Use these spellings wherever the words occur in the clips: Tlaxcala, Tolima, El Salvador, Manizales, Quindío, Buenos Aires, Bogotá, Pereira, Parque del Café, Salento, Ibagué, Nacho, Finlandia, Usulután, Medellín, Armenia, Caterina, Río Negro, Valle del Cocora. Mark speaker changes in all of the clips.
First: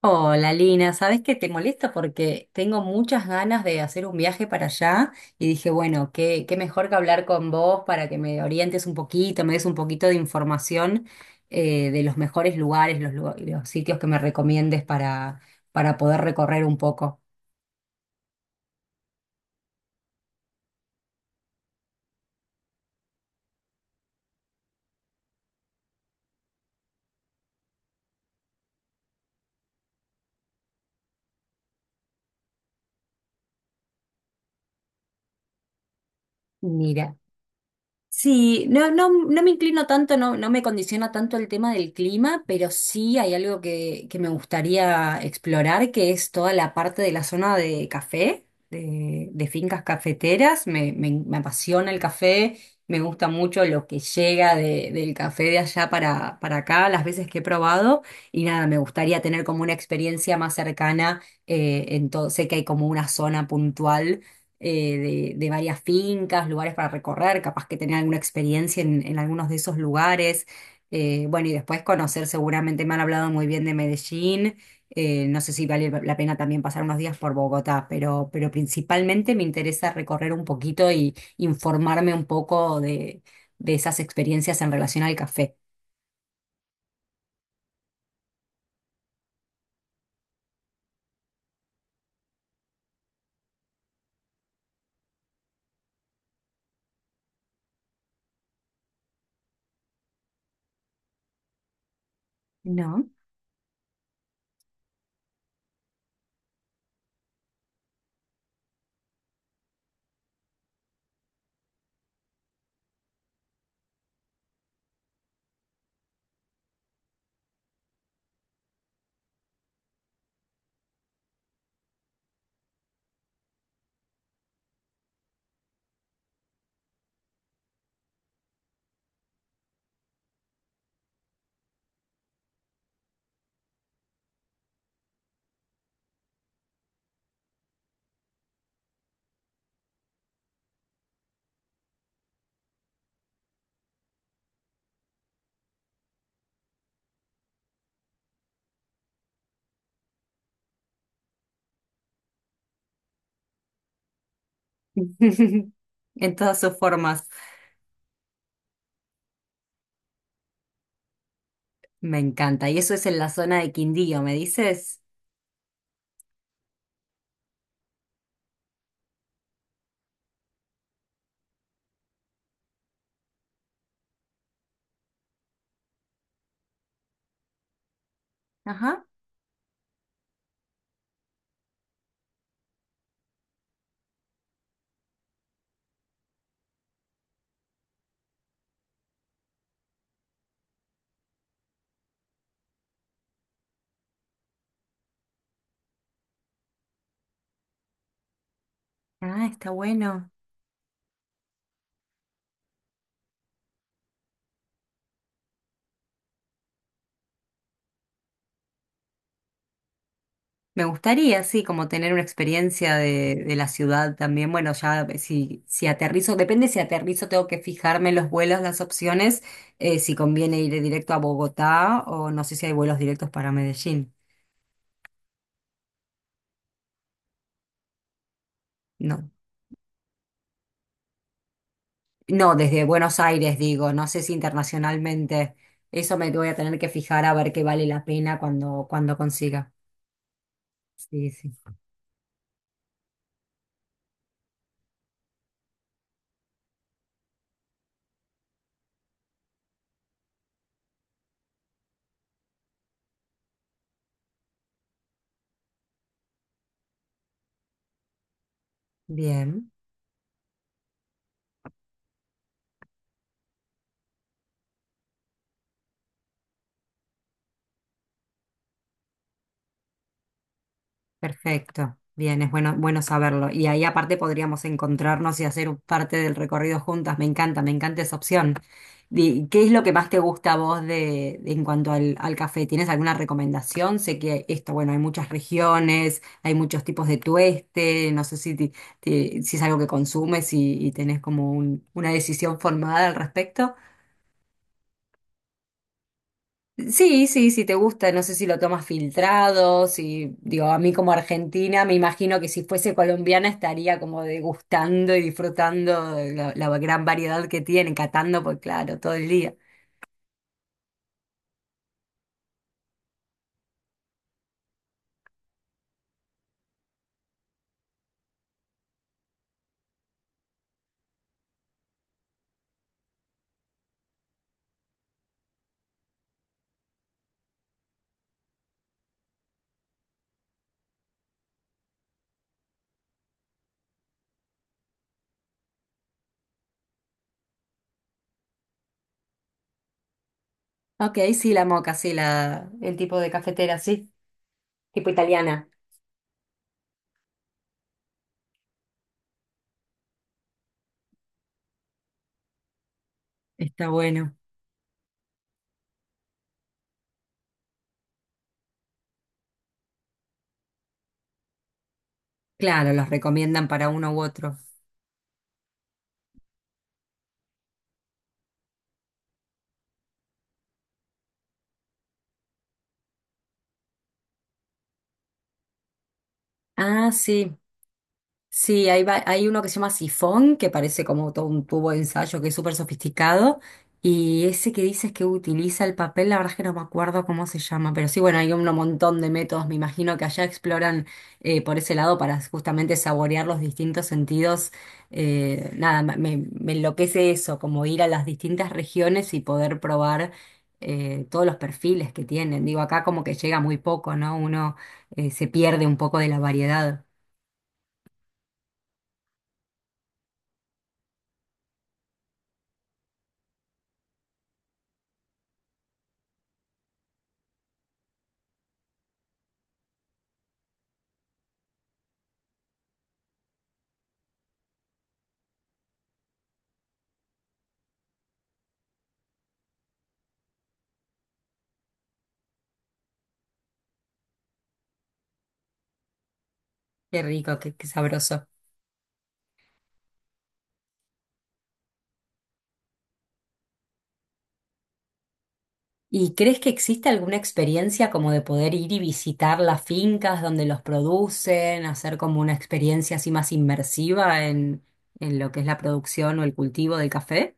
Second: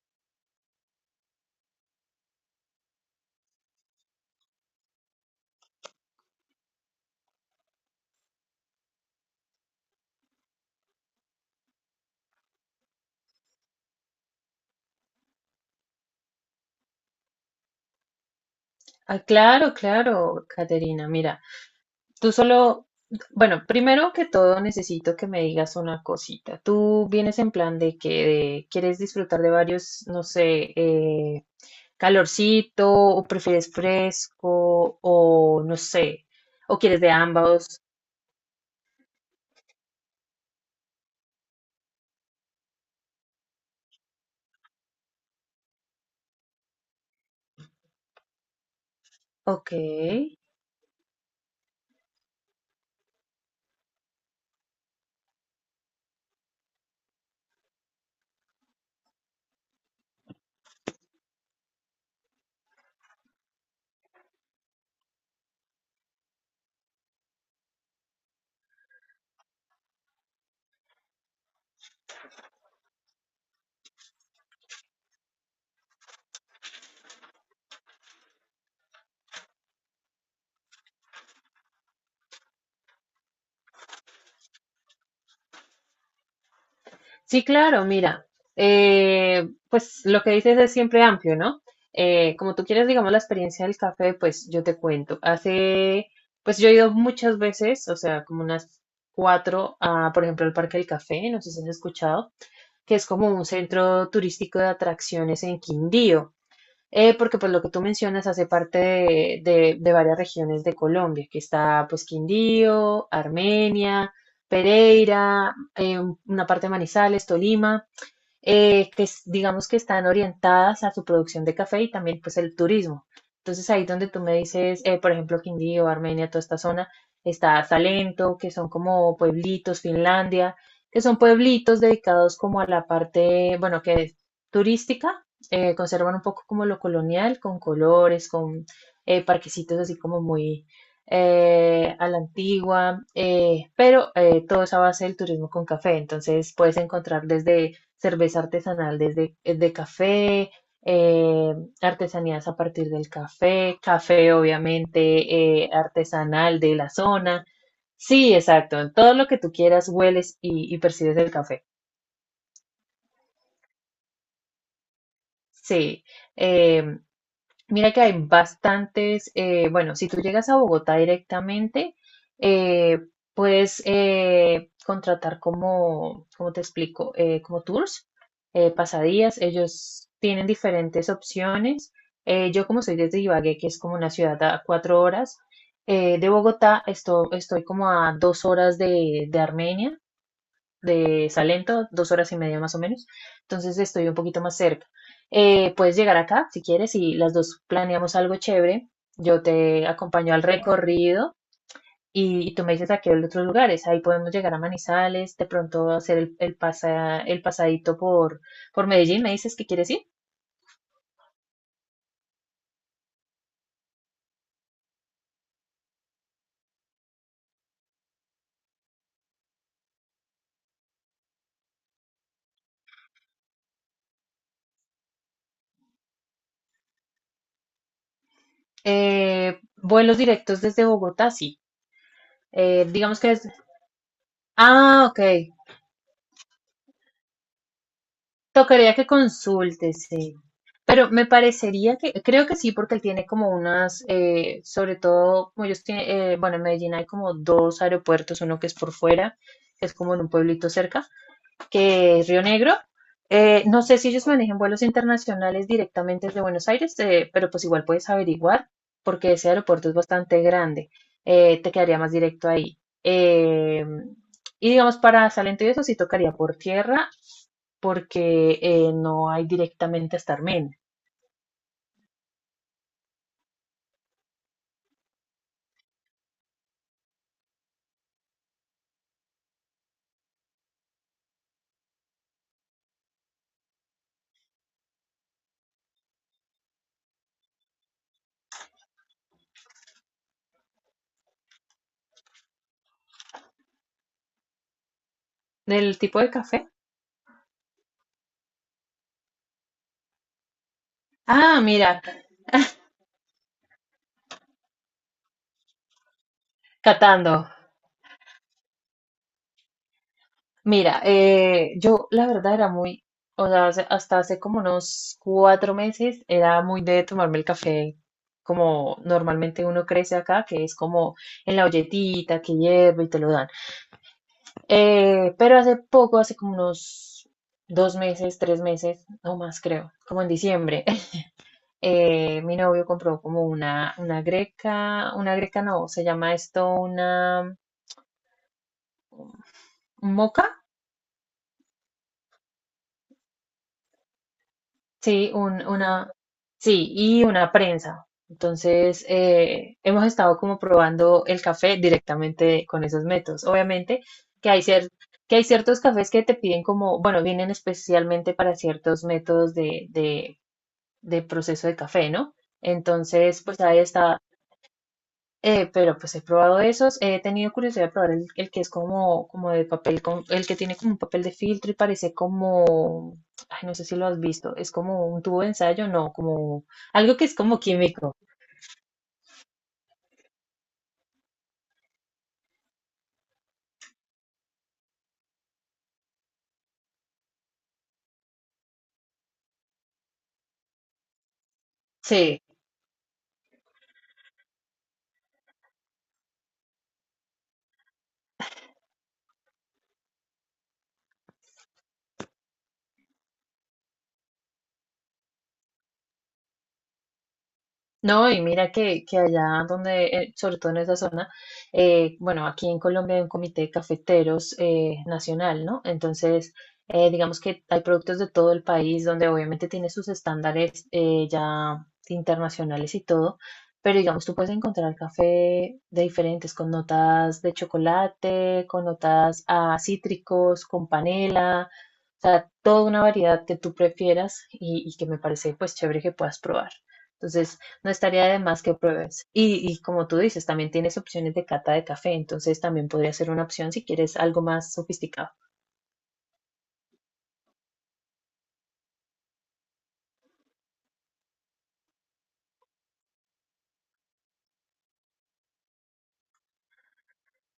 Speaker 1: Hola Lina, ¿sabes que te molesta? Porque tengo muchas ganas de hacer un viaje para allá y dije, bueno, qué mejor que hablar con vos para que me orientes un poquito, me des un poquito de información, de los mejores lugares, los sitios que me recomiendes para poder recorrer un poco.
Speaker 2: Ah, claro, claro, Caterina. Mira, tú solo, bueno, primero que todo necesito que me digas una cosita. Tú vienes en plan de que quieres disfrutar de varios, no sé, calorcito, o prefieres fresco, o no sé, o quieres de
Speaker 1: Mira.
Speaker 2: ambos.
Speaker 1: Sí, no, no, no me inclino tanto, no, no me condiciona tanto el tema del clima, pero sí hay algo que me gustaría explorar, que es toda la parte de la zona de café, de
Speaker 2: Ok.
Speaker 1: fincas cafeteras. Me apasiona el café, me gusta mucho lo que llega del café de allá para acá, las veces que he probado, y nada, me gustaría tener como una experiencia más cercana, en todo, sé que hay como una zona puntual, eh, de varias fincas, lugares para recorrer, capaz que tener alguna experiencia en algunos de esos lugares. Bueno, y después conocer, seguramente me han hablado muy bien de Medellín. No sé si vale la pena también pasar unos días por Bogotá, pero principalmente me interesa recorrer un poquito y informarme un poco de esas experiencias en relación al café.
Speaker 2: Sí, claro, mira, pues lo que dices es siempre amplio, ¿no? Como tú quieres, digamos, la experiencia del café, pues yo te cuento. Pues yo he ido muchas veces, o sea, como unas cuatro, a, por ejemplo, al Parque del Café, no sé si has escuchado, que es
Speaker 1: ¿No?
Speaker 2: como un centro turístico de atracciones en Quindío. Porque pues lo que tú mencionas hace parte de varias regiones de Colombia, que está pues Quindío, Armenia, Pereira, una parte de Manizales, Tolima digamos que están orientadas a su producción de café y también pues el turismo. Entonces ahí donde tú me dices, por ejemplo, Quindío, Armenia, toda esta zona, está Salento, que son como pueblitos, Finlandia, que son pueblitos dedicados como a la parte, bueno, que es turística, conservan un poco como lo colonial, con colores, con parquecitos así como muy a la antigua, pero todo es a base del turismo con café. Entonces puedes encontrar desde cerveza artesanal desde de café, eh, artesanías a partir del café, café obviamente
Speaker 1: En todas
Speaker 2: artesanal de
Speaker 1: sus
Speaker 2: la
Speaker 1: formas.
Speaker 2: zona. Sí, exacto, en todo lo que tú quieras hueles y percibes el café.
Speaker 1: Me encanta. Y eso es en la zona de Quindío, ¿me dices?
Speaker 2: Sí, eh, mira que hay bastantes, bueno, si tú llegas a Bogotá directamente, eh, puedes contratar como, ¿cómo te explico? Como tours,
Speaker 1: Ajá.
Speaker 2: pasadías, ellos tienen diferentes opciones. Yo como soy desde Ibagué, que es como una ciudad a 4 horas de Bogotá, estoy como a 2 horas de Armenia de Salento, 2 horas y media más o menos. Entonces estoy un poquito más cerca. Puedes llegar acá si quieres y las dos planeamos algo chévere. Yo
Speaker 1: Ah, está
Speaker 2: te
Speaker 1: bueno.
Speaker 2: acompaño al recorrido y tú me dices a qué otros lugares. Ahí podemos llegar a Manizales, de pronto hacer el pasadito por Medellín. ¿Me dices que quieres ir?
Speaker 1: Me gustaría, sí, como tener una experiencia de la ciudad también. Bueno, ya, si, si aterrizo, depende si aterrizo, tengo que fijarme en los vuelos, las opciones, si conviene ir directo a Bogotá o no sé si hay vuelos directos para Medellín. No,
Speaker 2: Vuelos directos desde Bogotá, sí.
Speaker 1: no, desde
Speaker 2: Digamos
Speaker 1: Buenos
Speaker 2: que es...
Speaker 1: Aires digo, no sé si
Speaker 2: Ah, ok.
Speaker 1: internacionalmente. Eso me voy a tener que fijar a ver qué vale la pena cuando,
Speaker 2: Tocaría que
Speaker 1: cuando consiga.
Speaker 2: consulte, sí. Pero me
Speaker 1: Sí, sí.
Speaker 2: parecería que, creo que sí, porque él tiene como unas, sobre todo, como ellos tienen, bueno, en Medellín hay como dos aeropuertos, uno que es por fuera, que es como en un pueblito cerca, que es Río Negro. No sé si ellos manejan vuelos internacionales directamente desde Buenos Aires, pero pues igual puedes averiguar, porque ese
Speaker 1: Bien.
Speaker 2: aeropuerto es bastante grande. Te quedaría más directo ahí. Y digamos, para Salento y eso sí tocaría por tierra porque no hay directamente hasta
Speaker 1: Perfecto, bien, es bueno, bueno saberlo. Y ahí aparte podríamos encontrarnos y hacer parte del recorrido juntas. Me encanta esa opción. ¿Qué es lo que más te gusta a vos de, en cuanto al, al café? ¿Tienes alguna recomendación? Sé que esto, bueno, hay muchas regiones, hay muchos tipos de tueste, no sé si, si es algo que consumes y tenés como una decisión formada al respecto.
Speaker 2: ¿Del tipo de café?
Speaker 1: Sí, sí, si te gusta, no sé si lo tomas filtrado, si, digo, a mí como
Speaker 2: Ah,
Speaker 1: argentina, me
Speaker 2: mira,
Speaker 1: imagino que si fuese colombiana estaría como degustando y disfrutando de la, la gran
Speaker 2: catando.
Speaker 1: variedad que tiene, catando, pues claro, todo el día.
Speaker 2: Mira, yo la verdad era muy, o sea, hasta hace como unos 4 meses era muy de tomarme el café como normalmente uno crece acá, que es como en la olletita que hierve y te lo dan. Pero hace poco, hace como unos 2 meses, 3 meses, no más creo, como en diciembre. Mi novio compró como una greca no, se llama esto una ¿un moca,
Speaker 1: Ok, sí, la moca, sí, la, el tipo de cafetera, sí, tipo
Speaker 2: sí,
Speaker 1: italiana.
Speaker 2: una, sí, y una prensa. Entonces, hemos estado como probando el café directamente con esos métodos.
Speaker 1: Está
Speaker 2: Obviamente
Speaker 1: bueno.
Speaker 2: que hay cier- que hay ciertos cafés que te piden como, bueno, vienen especialmente para ciertos métodos de proceso de café, ¿no?
Speaker 1: Claro, los
Speaker 2: Entonces, pues
Speaker 1: recomiendan
Speaker 2: ahí
Speaker 1: para uno u
Speaker 2: está,
Speaker 1: otro.
Speaker 2: Pero pues he probado esos, he tenido curiosidad de probar el que es como, como de papel, el que tiene como un papel de filtro y parece como, ay, no sé si lo has visto, es como un tubo de ensayo, no, como
Speaker 1: Ah,
Speaker 2: algo que es
Speaker 1: sí.
Speaker 2: como químico.
Speaker 1: Sí, hay, hay uno que se llama sifón, que parece como todo un tubo de ensayo que es súper sofisticado. Y ese que dices que utiliza el papel, la verdad es que no me acuerdo cómo se llama, pero sí, bueno, hay un montón de métodos, me imagino que allá exploran, por ese lado para
Speaker 2: Sí,
Speaker 1: justamente saborear los distintos sentidos. Nada, me, me enloquece eso, como ir a las distintas regiones y poder probar, todos los perfiles que tienen. Digo, acá como que llega muy poco, ¿no? Uno, se pierde un poco de la variedad.
Speaker 2: no, y mira que allá donde, sobre todo en esa zona, bueno, aquí en Colombia hay un comité de cafeteros nacional, ¿no? Entonces, digamos que hay productos de todo el país donde obviamente tiene sus estándares ya internacionales y todo, pero digamos, tú puedes encontrar café de diferentes, con notas de chocolate, con notas a cítricos, con panela, o sea, toda una variedad que tú prefieras y que me parece pues chévere que puedas probar.
Speaker 1: Qué rico,
Speaker 2: Entonces,
Speaker 1: qué
Speaker 2: no estaría de
Speaker 1: sabroso.
Speaker 2: más que pruebes. Y como tú dices, también tienes opciones de cata de café, entonces también podría ser una opción si quieres algo más sofisticado.
Speaker 1: ¿Y crees que existe alguna experiencia como de poder ir y visitar las fincas donde los producen, hacer como una experiencia así más inmersiva en lo que es la producción o el cultivo del café?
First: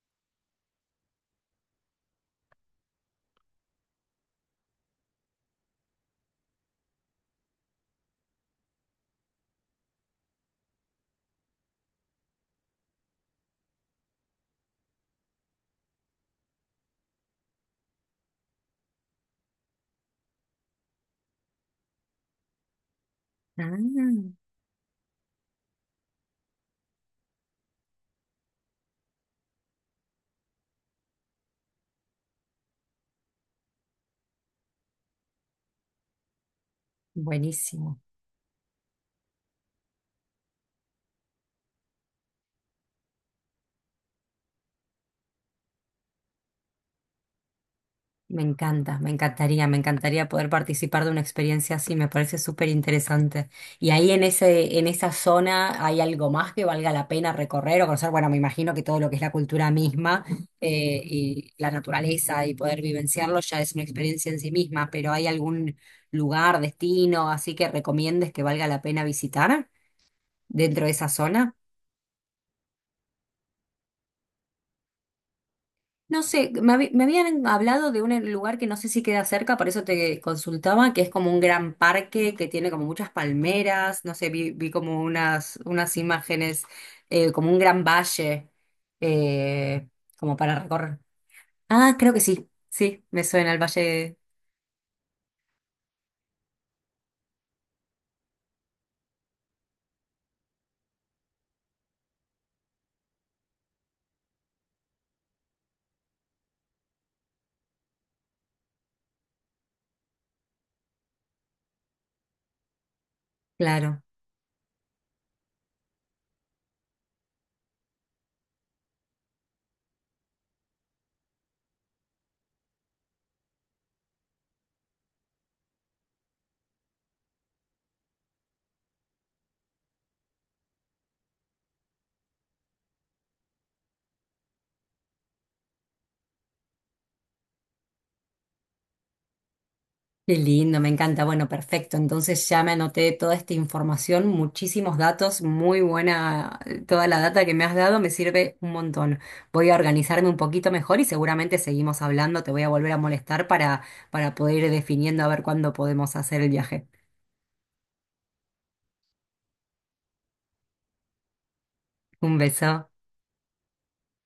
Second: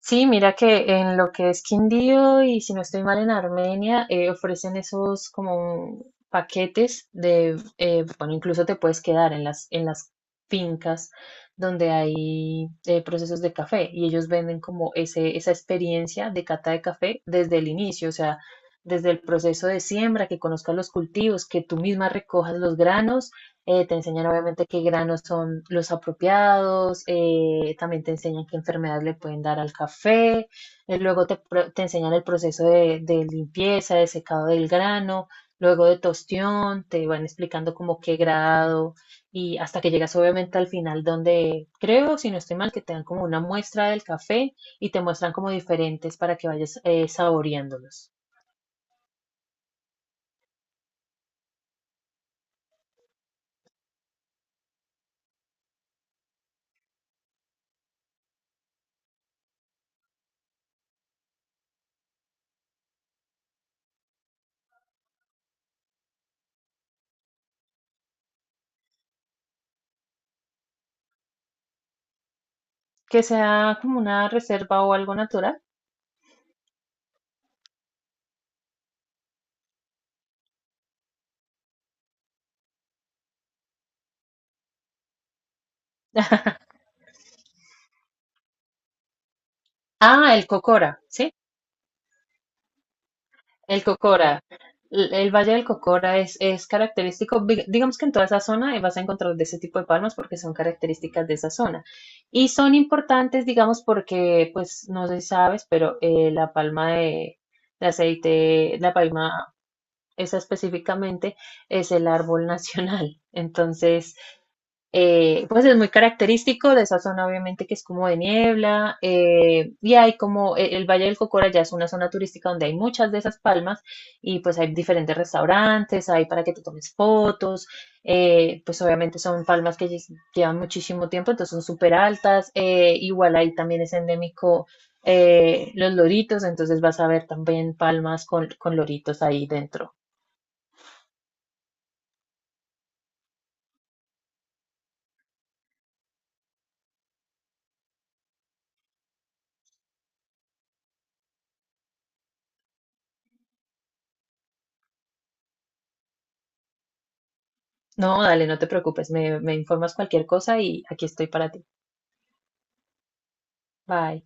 Speaker 2: Sí, mira que en lo que es Quindío y si no estoy mal en Armenia, ofrecen esos como paquetes de, bueno, incluso te puedes quedar en las fincas donde hay procesos de café y ellos venden como esa experiencia de cata de café desde el inicio, o sea, desde el proceso de siembra, que conozcas los cultivos, que tú misma recojas los granos te enseñan
Speaker 1: Ah,
Speaker 2: obviamente qué granos son los apropiados, también te enseñan qué enfermedades le pueden dar al café, luego te enseñan el proceso de limpieza, de secado del grano, luego de tostión, te van explicando
Speaker 1: buenísimo.
Speaker 2: como qué grado y hasta que llegas obviamente al final donde creo, si no estoy mal, que te dan como una muestra del café y te muestran como diferentes para que vayas saboreándolos.
Speaker 1: Me encanta, me encantaría poder participar de una experiencia así, me parece súper interesante. Y ahí en ese, en esa zona hay algo más que valga la pena recorrer o conocer. Bueno, me imagino que todo lo que es la cultura misma, y la naturaleza y poder vivenciarlo ya es una experiencia en sí misma, pero ¿hay algún lugar, destino así que recomiendes que valga la pena visitar dentro de esa zona?
Speaker 2: Que sea como una reserva o algo natural.
Speaker 1: No sé, me, me habían hablado de un, lugar que no sé si queda cerca, por eso te consultaba, que es como un gran parque que tiene como muchas palmeras, no sé, vi como unas, unas imágenes, como un gran valle, eh, como
Speaker 2: Ah, el
Speaker 1: para recorrer.
Speaker 2: Cocora, ¿sí?
Speaker 1: Ah, creo que sí, sí, me suena el
Speaker 2: El
Speaker 1: valle,
Speaker 2: Cocora. El Valle del Cocora es característico, digamos que en toda esa zona vas a encontrar de ese tipo de palmas porque son características de esa zona. Y son importantes, digamos, porque, pues, no sé si sabes, pero la palma de aceite, la palma esa específicamente, es el árbol nacional.
Speaker 1: claro.
Speaker 2: Entonces, pues es muy característico de esa zona, obviamente, que es como de niebla, y hay como el Valle del Cocora ya es una zona turística donde hay muchas de esas palmas, y pues hay diferentes restaurantes, hay para que te tomes fotos, pues obviamente son palmas que llevan muchísimo tiempo, entonces son súper altas, igual ahí también es endémico los loritos, entonces vas a ver también palmas con loritos ahí dentro.
Speaker 1: Qué lindo, me encanta. Bueno, perfecto. Entonces ya me anoté toda esta información, muchísimos datos, muy buena. Toda la data que me has dado me sirve un montón. Voy a organizarme un poquito mejor y seguramente seguimos hablando. Te voy a volver a molestar para poder ir definiendo a ver cuándo podemos hacer el viaje.
Speaker 2: No, dale, no te preocupes, me informas cualquier cosa y aquí estoy para ti.
Speaker 1: Un beso.
Speaker 2: Bye.